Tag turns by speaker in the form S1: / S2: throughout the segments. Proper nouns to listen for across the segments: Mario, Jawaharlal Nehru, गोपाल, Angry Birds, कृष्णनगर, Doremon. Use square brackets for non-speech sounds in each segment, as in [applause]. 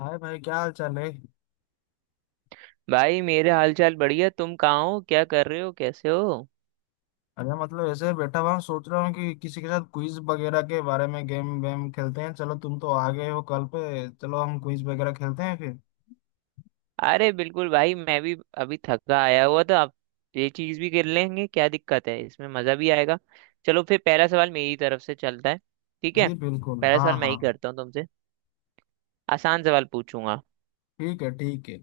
S1: हाय भाई, क्या हाल चाल है?
S2: भाई मेरे हालचाल बढ़िया। तुम कहाँ हो, क्या कर रहे हो, कैसे हो?
S1: अरे मतलब ऐसे बैठा हुआ हूँ, सोच रहा हूँ कि किसी के साथ क्विज वगैरह के बारे में गेम वेम खेलते हैं। चलो तुम तो आ गए हो कल पे, चलो हम क्विज वगैरह खेलते हैं फिर।
S2: अरे बिल्कुल भाई, मैं भी अभी थका आया हुआ था। आप ये चीज भी कर लेंगे, क्या दिक्कत है इसमें, मजा भी आएगा। चलो फिर पहला सवाल मेरी तरफ से चलता है। ठीक है,
S1: जी बिल्कुल,
S2: पहला
S1: हाँ
S2: सवाल मैं
S1: हाँ।
S2: ही करता हूँ तुमसे, आसान सवाल पूछूंगा।
S1: ठीक है, ठीक है।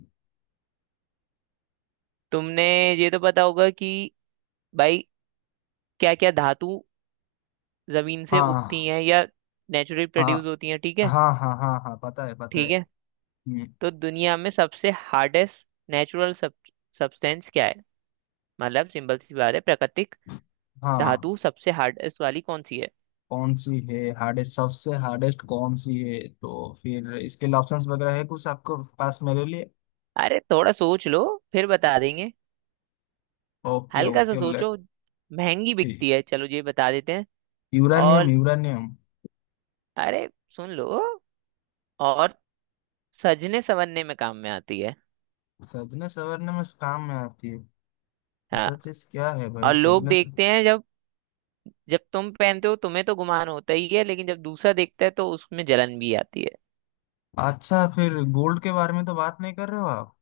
S2: तुमने ये तो पता होगा कि भाई, क्या क्या धातु जमीन से
S1: हाँ
S2: उगती हैं या नेचुरली प्रोड्यूस
S1: हाँ
S2: होती हैं, ठीक है?
S1: हाँ हाँ हाँ हाँ, पता है पता है।
S2: ठीक है,
S1: हम्म,
S2: तो दुनिया में सबसे हार्डेस्ट नेचुरल सब्सटेंस क्या है? मतलब सिंपल सी बात है, प्राकृतिक
S1: हाँ।
S2: धातु सबसे हार्डेस्ट वाली कौन सी है?
S1: कौन सी है हार्डेस्ट, सबसे हार्डेस्ट कौन सी है तो? फिर इसके लिए ऑप्शंस वगैरह है कुछ आपके पास मेरे लिए?
S2: अरे थोड़ा सोच लो, फिर बता देंगे।
S1: ओके
S2: हल्का सा
S1: ओके, लेट।
S2: सोचो, महंगी
S1: ठीक।
S2: बिकती है, चलो ये बता देते हैं।
S1: यूरानियम,
S2: और,
S1: यूरानियम।
S2: अरे सुन लो, और सजने संवरने में काम में आती है।
S1: सजने संवरने में काम में आती है?
S2: हाँ,
S1: रिसर्चेस क्या है भाई
S2: और लोग
S1: सदमे से?
S2: देखते हैं, जब जब तुम पहनते हो तुम्हें तो गुमान होता ही है, लेकिन जब दूसरा देखता है तो उसमें जलन भी आती है।
S1: अच्छा, फिर गोल्ड के बारे में तो बात नहीं कर रहे हो आप?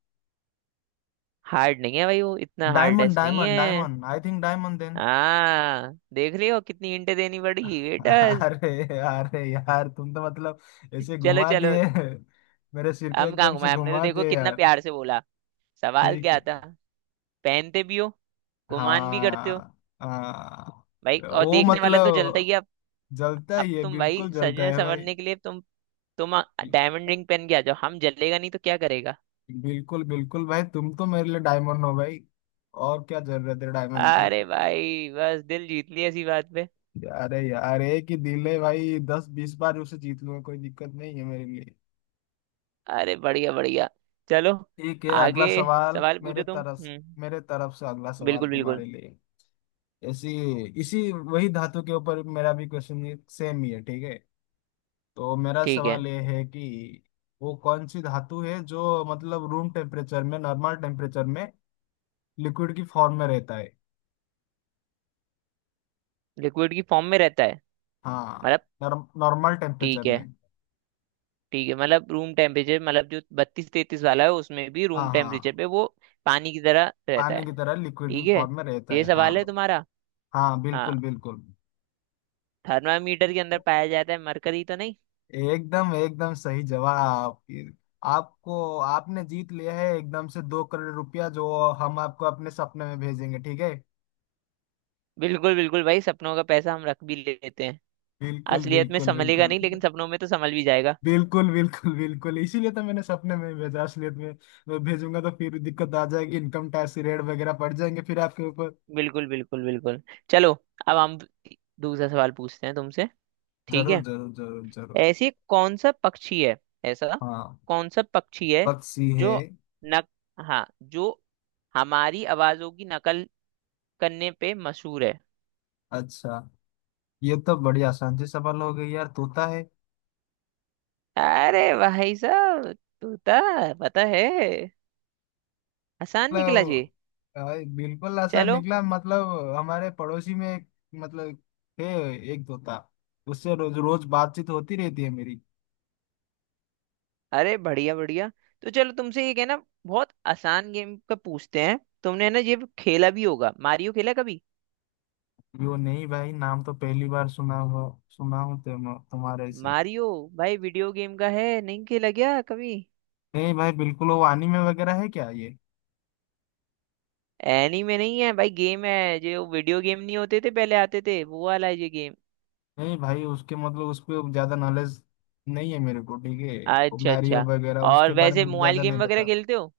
S2: हार्ड नहीं है भाई, वो इतना
S1: डायमंड
S2: हार्डेस्ट नहीं
S1: डायमंड
S2: है।
S1: Diamond, I think diamond then.
S2: हाँ देख लियो, कितनी इंटें देनी पड़ी
S1: [laughs]
S2: बेटा।
S1: अरे अरे यार, तुम तो मतलब ऐसे
S2: चलो
S1: घुमा
S2: चलो,
S1: दिए। मेरे सिर को
S2: हम कहाँ
S1: एकदम से
S2: घुमाए, हमने तो
S1: घुमा
S2: देखो
S1: दिए
S2: कितना
S1: यार।
S2: प्यार से बोला। सवाल
S1: ठीक
S2: क्या
S1: है।
S2: था? पहनते भी हो, गुमान भी करते हो,
S1: हाँ
S2: भाई
S1: हाँ।
S2: और
S1: वो
S2: देखने वाला तो जलता ही
S1: मतलब
S2: है। अब
S1: जलता
S2: अब
S1: ही है,
S2: तुम भाई
S1: बिल्कुल जलता
S2: सजने
S1: है भाई।
S2: संवरने के लिए तुम डायमंड रिंग पहन के आ जाओ, हम जलेगा नहीं तो क्या करेगा?
S1: बिल्कुल बिल्कुल भाई, तुम तो मेरे लिए डायमंड हो भाई। और क्या जरूरत है डायमंड की।
S2: अरे भाई, बस दिल जीत लिया इसी बात पे।
S1: अरे यार, एक ही दिल है भाई, दस बीस बार उसे जीत लूंगा, कोई दिक्कत नहीं है मेरे लिए।
S2: अरे बढ़िया बढ़िया। चलो,
S1: ठीक है, अगला
S2: आगे
S1: सवाल
S2: सवाल
S1: मेरे
S2: पूछो तुम।
S1: तरफ।
S2: हम्म,
S1: मेरे तरफ से अगला सवाल
S2: बिल्कुल बिल्कुल।
S1: तुम्हारे लिए। ऐसी इसी वही धातु के ऊपर मेरा भी क्वेश्चन सेम ही है, ठीक है। तो मेरा
S2: ठीक है,
S1: सवाल ये है कि वो कौन सी धातु है जो मतलब रूम टेम्परेचर में, नॉर्मल टेम्परेचर में लिक्विड की फॉर्म में रहता है?
S2: लिक्विड की फॉर्म में रहता है मतलब?
S1: हाँ। नॉर्मल टेम्परेचर
S2: ठीक
S1: में।
S2: है ठीक है, मतलब रूम टेम्परेचर, मतलब जो 32-33 वाला है, उसमें भी
S1: हाँ
S2: रूम टेम्परेचर
S1: हाँ।
S2: पे वो पानी की तरह रहता
S1: पानी
S2: है।
S1: की तरह लिक्विड की
S2: ठीक है,
S1: फॉर्म में रहता
S2: ये
S1: है,
S2: सवाल है
S1: हाँ।
S2: तुम्हारा?
S1: हाँ
S2: हाँ,
S1: बिल्कुल बिल्कुल।
S2: थर्मामीटर के अंदर पाया जाता है मरकरी तो नहीं?
S1: एकदम एकदम सही जवाब फिर आपको। आपने जीत लिया है एकदम से 2 करोड़ रुपया, जो हम आपको अपने सपने में भेजेंगे, ठीक है।
S2: बिल्कुल बिल्कुल भाई, सपनों का पैसा हम रख भी लेते हैं।
S1: बिल्कुल
S2: असलियत में
S1: बिल्कुल
S2: संभलेगा
S1: बिल्कुल।
S2: नहीं, लेकिन सपनों में तो संभल भी जाएगा।
S1: बिल्कुल बिल्कुल बिल्कुल, इसीलिए तो मैंने सपने में भेजा। असलियत में मैं भेजूंगा तो फिर दिक्कत आ जाएगी, इनकम टैक्स की रेट वगैरह पड़ जाएंगे फिर आपके ऊपर।
S2: बिल्कुल बिल्कुल बिल्कुल। चलो, अब हम दूसरा सवाल पूछते हैं तुमसे, ठीक
S1: जरूर
S2: है?
S1: जरूर जरूर जरूर।
S2: ऐसी कौन सा पक्षी है, ऐसा
S1: हाँ।
S2: कौन सा पक्षी है
S1: पक्षी है।
S2: जो नक हाँ, जो हमारी आवाजों की नकल करने पे मशहूर है?
S1: अच्छा, ये तो बड़ी आसान सी सवाल हो गई यार, तोता है।
S2: अरे भाई साहब, तोता, पता है, आसान निकला जी।
S1: मतलब अ, बिल्कुल ऐसा
S2: चलो,
S1: निकला, मतलब हमारे पड़ोसी में एक, मतलब थे एक तोता, उससे रोज रोज बातचीत होती रहती है मेरी।
S2: अरे बढ़िया बढ़िया। तो चलो तुमसे एक है ना, बहुत आसान गेम का पूछते हैं, तुमने है ना ये खेला भी होगा, मारियो खेला कभी?
S1: कि वो नहीं भाई, नाम तो पहली बार सुना हुआ, सुना हूँ तुम्हारे से।
S2: मारियो भाई, वीडियो गेम का है, नहीं खेला क्या कभी?
S1: नहीं भाई, बिल्कुल वो anime वगैरह है क्या ये?
S2: एनीमे नहीं है भाई, गेम है, जो वीडियो गेम नहीं होते थे पहले आते थे, वो वाला है ये गेम।
S1: नहीं भाई, उसके मतलब उस पर ज्यादा नॉलेज नहीं है मेरे को, ठीक है। वो
S2: अच्छा
S1: मैरियो
S2: अच्छा।
S1: वगैरह,
S2: और
S1: उसके बारे
S2: वैसे
S1: में
S2: मोबाइल
S1: ज्यादा नहीं
S2: गेम वगैरह
S1: पता।
S2: खेलते हो?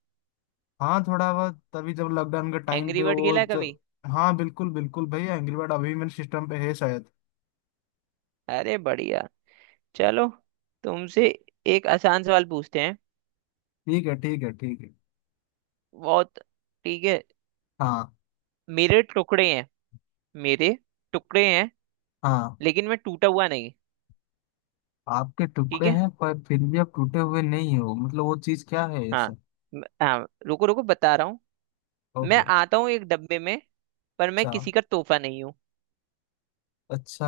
S1: हाँ थोड़ा बहुत, तभी जब लॉकडाउन के टाइम
S2: एंग्री
S1: पे
S2: बर्ड
S1: वो
S2: खेला है
S1: च...
S2: कभी?
S1: हाँ बिल्कुल बिल्कुल भाई, एंग्री बर्ड अभी मेरे सिस्टम पे है शायद।
S2: अरे बढ़िया। चलो तुमसे एक आसान सवाल पूछते हैं,
S1: ठीक है, ठीक है, ठीक है।
S2: बहुत। ठीक है,
S1: हाँ
S2: मेरे टुकड़े हैं, मेरे टुकड़े हैं,
S1: हाँ।
S2: लेकिन मैं टूटा हुआ नहीं।
S1: आपके
S2: ठीक
S1: टुकड़े
S2: है,
S1: हैं पर फिर भी आप टूटे हुए नहीं हो, मतलब वो चीज क्या है ये
S2: हाँ,
S1: सब?
S2: हाँ रुको रुको, बता रहा हूँ। मैं
S1: ओके।
S2: आता हूँ एक डब्बे में, पर मैं
S1: अच्छा
S2: किसी का तोहफा नहीं हूँ।
S1: अच्छा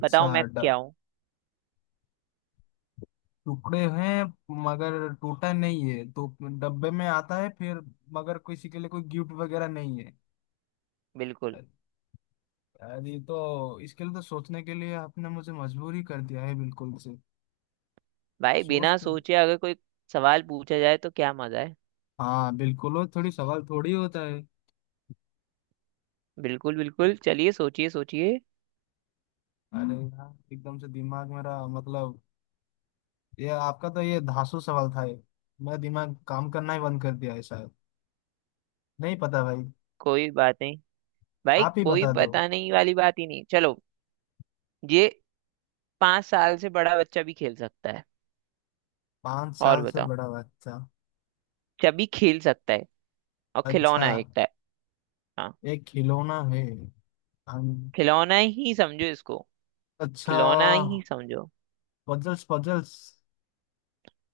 S2: बताओ मैं
S1: ड-
S2: क्या हूँ?
S1: टुकड़े हैं मगर टूटा नहीं है तो, डब्बे में आता है फिर, मगर किसी के लिए कोई गिफ्ट वगैरह नहीं है।
S2: बिल्कुल।
S1: अ- अरे, ये तो इसके लिए तो सोचने के लिए आपने मुझे मजबूर ही कर दिया है बिल्कुल से।
S2: भाई, बिना
S1: सोचते हैं।
S2: सोचे अगर कोई सवाल पूछा जाए तो क्या मजा है?
S1: हाँ बिल्कुल, वो थोड़ी सवाल थोड़ी होता है।
S2: बिल्कुल बिल्कुल, चलिए सोचिए सोचिए।
S1: अरे यार, एकदम से दिमाग मेरा मतलब, ये आपका तो ये धांसू सवाल था ये, मेरा दिमाग काम करना ही बंद कर दिया है शायद। नहीं पता भाई।
S2: कोई बात नहीं भाई,
S1: आप ही
S2: कोई
S1: बता दो।
S2: पता नहीं वाली बात ही नहीं। चलो, ये 5 साल से बड़ा बच्चा भी खेल सकता है।
S1: पांच
S2: और
S1: साल से
S2: बताओ,
S1: बड़ा बच्चा।
S2: सभी खेल सकता है, और
S1: अच्छा।
S2: खिलौना है एक टाइप। हाँ,
S1: एक खिलौना है। हम-
S2: खिलौना ही समझो इसको,
S1: अच्छा
S2: खिलौना ही समझो।
S1: Puzzles, puzzles.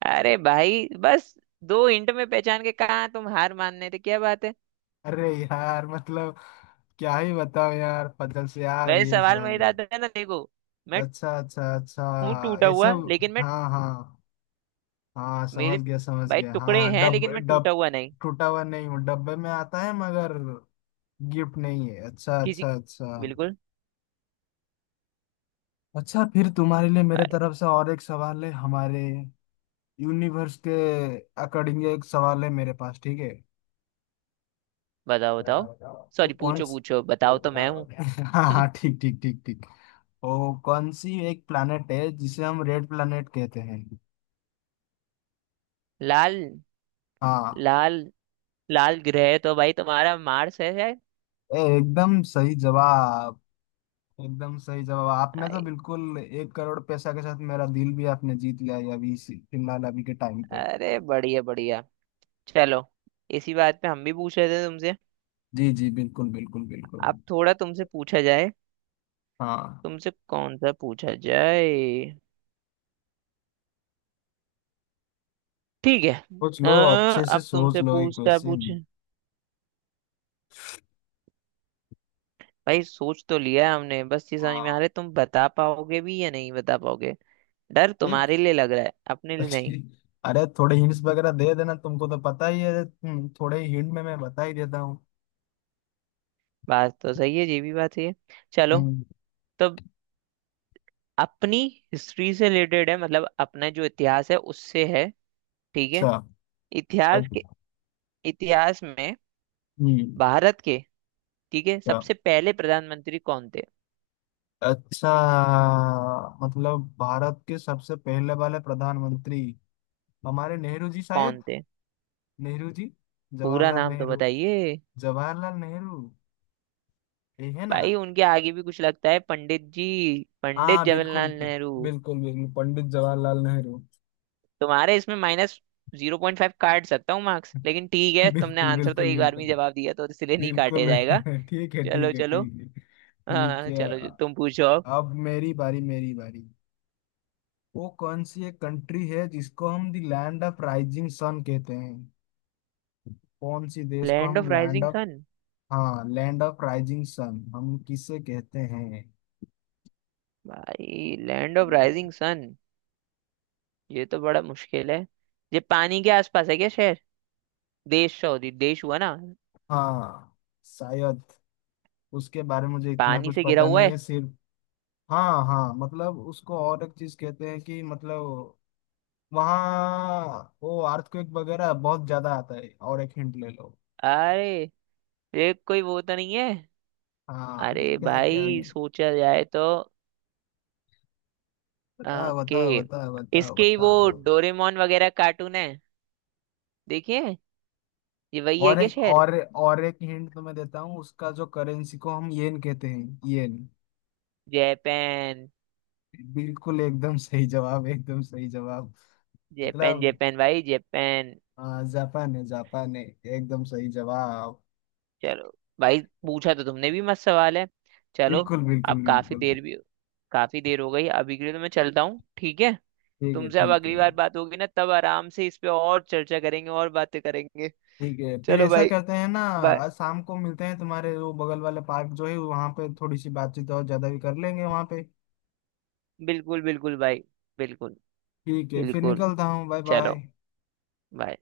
S2: अरे भाई बस, 2 हिंट में पहचान के कहाँ तुम हार मानने थे, क्या बात है।
S1: अरे यार मतलब, क्या ही बताओ यार, पजल्स यार,
S2: वैसे
S1: ये इस
S2: सवाल
S1: भाई
S2: मेरा
S1: हो।
S2: था ना, देखो, मैं
S1: अच्छा अच्छा
S2: हूँ
S1: अच्छा।
S2: टूटा
S1: ऐसे,
S2: हुआ, लेकिन मैं,
S1: हाँ हाँ। हाँ,
S2: मेरे
S1: समझ गया समझ
S2: भाई
S1: गया,
S2: टुकड़े
S1: हाँ
S2: हैं,
S1: डब
S2: लेकिन मैं
S1: डब।
S2: टूटा हुआ नहीं,
S1: टूटा हुआ नहीं हूँ, डब्बे में आता है मगर गिफ्ट नहीं है, अच्छा
S2: किसी।
S1: अच्छा अच्छा।
S2: बिल्कुल।
S1: अच्छा, फिर तुम्हारे लिए मेरे
S2: भाई
S1: तरफ से और एक सवाल है, हमारे यूनिवर्स के अकॉर्डिंग एक सवाल है मेरे पास, ठीक है।
S2: बताओ बताओ,
S1: वो
S2: सॉरी
S1: कौन
S2: पूछो
S1: स-
S2: पूछो, बताओ तो, मैं हूँ।
S1: [laughs] हाँ हाँ,
S2: [laughs]
S1: ठीक ठीक ठीक ठीक। वो कौन सी एक planet है जिसे हम रेड planet कहते हैं?
S2: लाल,
S1: हाँ।
S2: लाल, लाल ग्रह तो भाई तुम्हारा मार्स है शायद।
S1: एकदम सही जवाब, एकदम सही जवाब, आपने तो
S2: आई-
S1: बिल्कुल 1 करोड़ पैसा के साथ मेरा दिल भी आपने जीत लिया है अभी फिलहाल अभी के टाइम पे।
S2: अरे बढ़िया बढ़िया। चलो, इसी बात पे हम भी पूछ रहे थे तुमसे।
S1: जी जी बिल्कुल बिल्कुल बिल्कुल।
S2: अब थोड़ा तुमसे पूछा जाए,
S1: हाँ।
S2: तुमसे कौन सा पूछा जाए। ठीक है,
S1: सोच लो,
S2: अ,
S1: अच्छे से
S2: अब
S1: सोच
S2: तुमसे
S1: लो ये
S2: पूछता
S1: क्वेश्चन।
S2: पूछ भाई सोच तो लिया है हमने, बस ये समझ में आ रहा
S1: हाँ।
S2: है तुम बता पाओगे भी या नहीं बता पाओगे, डर
S1: एक।
S2: तुम्हारे लिए लग रहा है, अपने लिए नहीं।
S1: [laughs] अरे थोड़े हिंट्स वगैरह दे देना, तुमको तो पता ही है, थोड़े हिंट में मैं बता ही देता हूँ।
S2: बात तो सही है, ये भी बात सही है। चलो,
S1: हम्म,
S2: तो अपनी हिस्ट्री से रिलेटेड है, मतलब अपना जो इतिहास है उससे है, ठीक है?
S1: अच्छा
S2: इतिहास
S1: अच-
S2: के, इतिहास में
S1: हम्म,
S2: भारत के, ठीक है,
S1: अच्छा
S2: सबसे पहले प्रधानमंत्री कौन थे?
S1: अच्छा। मतलब भारत के सबसे पहले वाले प्रधानमंत्री, हमारे नेहरू जी शायद।
S2: कौन थे?
S1: नेहरू जी।
S2: पूरा
S1: जवाहरलाल
S2: नाम तो
S1: नेहरू।
S2: बताइए।
S1: जवाहरलाल नेहरू, ये है ना?
S2: भाई उनके आगे भी कुछ लगता है, पंडित जी, पंडित
S1: हाँ बिल्कुल
S2: जवाहरलाल नेहरू।
S1: बिल्कुल बिल्कुल बिल्कुल, पंडित जवाहरलाल नेहरू।
S2: तुम्हारे इसमें माइनस 0.5 काट सकता हूँ मार्क्स, लेकिन ठीक है,
S1: [laughs]
S2: तुमने
S1: बिल्कुल
S2: आंसर तो
S1: बिल्कुल
S2: एक बार में
S1: बिल्कुल
S2: ही जवाब दिया, तो इसलिए नहीं काटे
S1: बिल्कुल।
S2: जाएगा।
S1: [laughs] ठीक है,
S2: चलो
S1: ठीक है,
S2: चलो।
S1: ठीक है।
S2: हाँ
S1: ठीक
S2: हाँ
S1: है।
S2: चलो, तुम पूछो अब।
S1: अब मेरी बारी, मेरी बारी। वो कौन सी एक कंट्री है जिसको हम the land of rising sun कहते हैं? कौन सी देश को
S2: लैंड ऑफ
S1: हम लैंड
S2: राइजिंग
S1: ऑफ?
S2: सन,
S1: हाँ, लैंड ऑफ राइजिंग सन हम किसे कहते हैं?
S2: भाई लैंड ऑफ राइजिंग सन, ये तो बड़ा मुश्किल है। ये पानी के आसपास है क्या शहर, देश, सॉरी देश हुआ ना?
S1: हाँ। शायद उसके बारे में मुझे इतना
S2: पानी
S1: कुछ
S2: से घिरा
S1: पता
S2: हुआ
S1: नहीं
S2: है?
S1: है सिर्फ। हाँ हाँ, मतलब उसको और एक चीज कहते हैं कि मतलब वहाँ वो अर्थक्वेक वगैरह बहुत ज्यादा आता है, और एक हिंट ले लो।
S2: अरे ये कोई वो तो नहीं है,
S1: हाँ,
S2: अरे
S1: क्या क्या?
S2: भाई सोचा जाए तो
S1: बताओ
S2: के
S1: बताओ बताओ बताओ
S2: इसके ही वो
S1: बताओ।
S2: डोरेमोन वगैरह कार्टून है देखिए, ये वही है
S1: और
S2: क्या
S1: एक
S2: शहर?
S1: और एक हिंट तुम्हें देता हूँ, उसका जो करेंसी को हम येन कहते हैं, येन।
S2: जापान,
S1: बिल्कुल एकदम सही जवाब, एकदम सही, जापान। जवाब।
S2: जापान
S1: मतलब
S2: जापान भाई जापान।
S1: जापान है, जापान है। एकदम सही जवाब।
S2: चलो भाई, पूछा तो तुमने भी मस्त सवाल है। चलो,
S1: बिल्कुल
S2: अब
S1: बिल्कुल
S2: काफी
S1: बिल्कुल।
S2: देर भी, काफी देर हो गई, अभी के लिए तो मैं चलता हूँ, ठीक है?
S1: ठीक है,
S2: तुमसे अब
S1: ठीक
S2: अगली
S1: है।
S2: बार बात होगी ना, तब आराम से इस पे और चर्चा करेंगे और बातें करेंगे।
S1: ठीक है, फिर
S2: चलो
S1: ऐसा
S2: भाई,
S1: करते हैं ना।
S2: बाय।
S1: आज शाम को मिलते हैं, तुम्हारे वो बगल वाले पार्क जो है वहां पे, थोड़ी सी बातचीत और ज्यादा भी कर लेंगे वहां पे।
S2: बिल्कुल बिल्कुल भाई, बिल्कुल।
S1: ठीक है, फिर
S2: बिल्कुल,
S1: निकलता हूँ, बाय बाय।
S2: चलो, bye।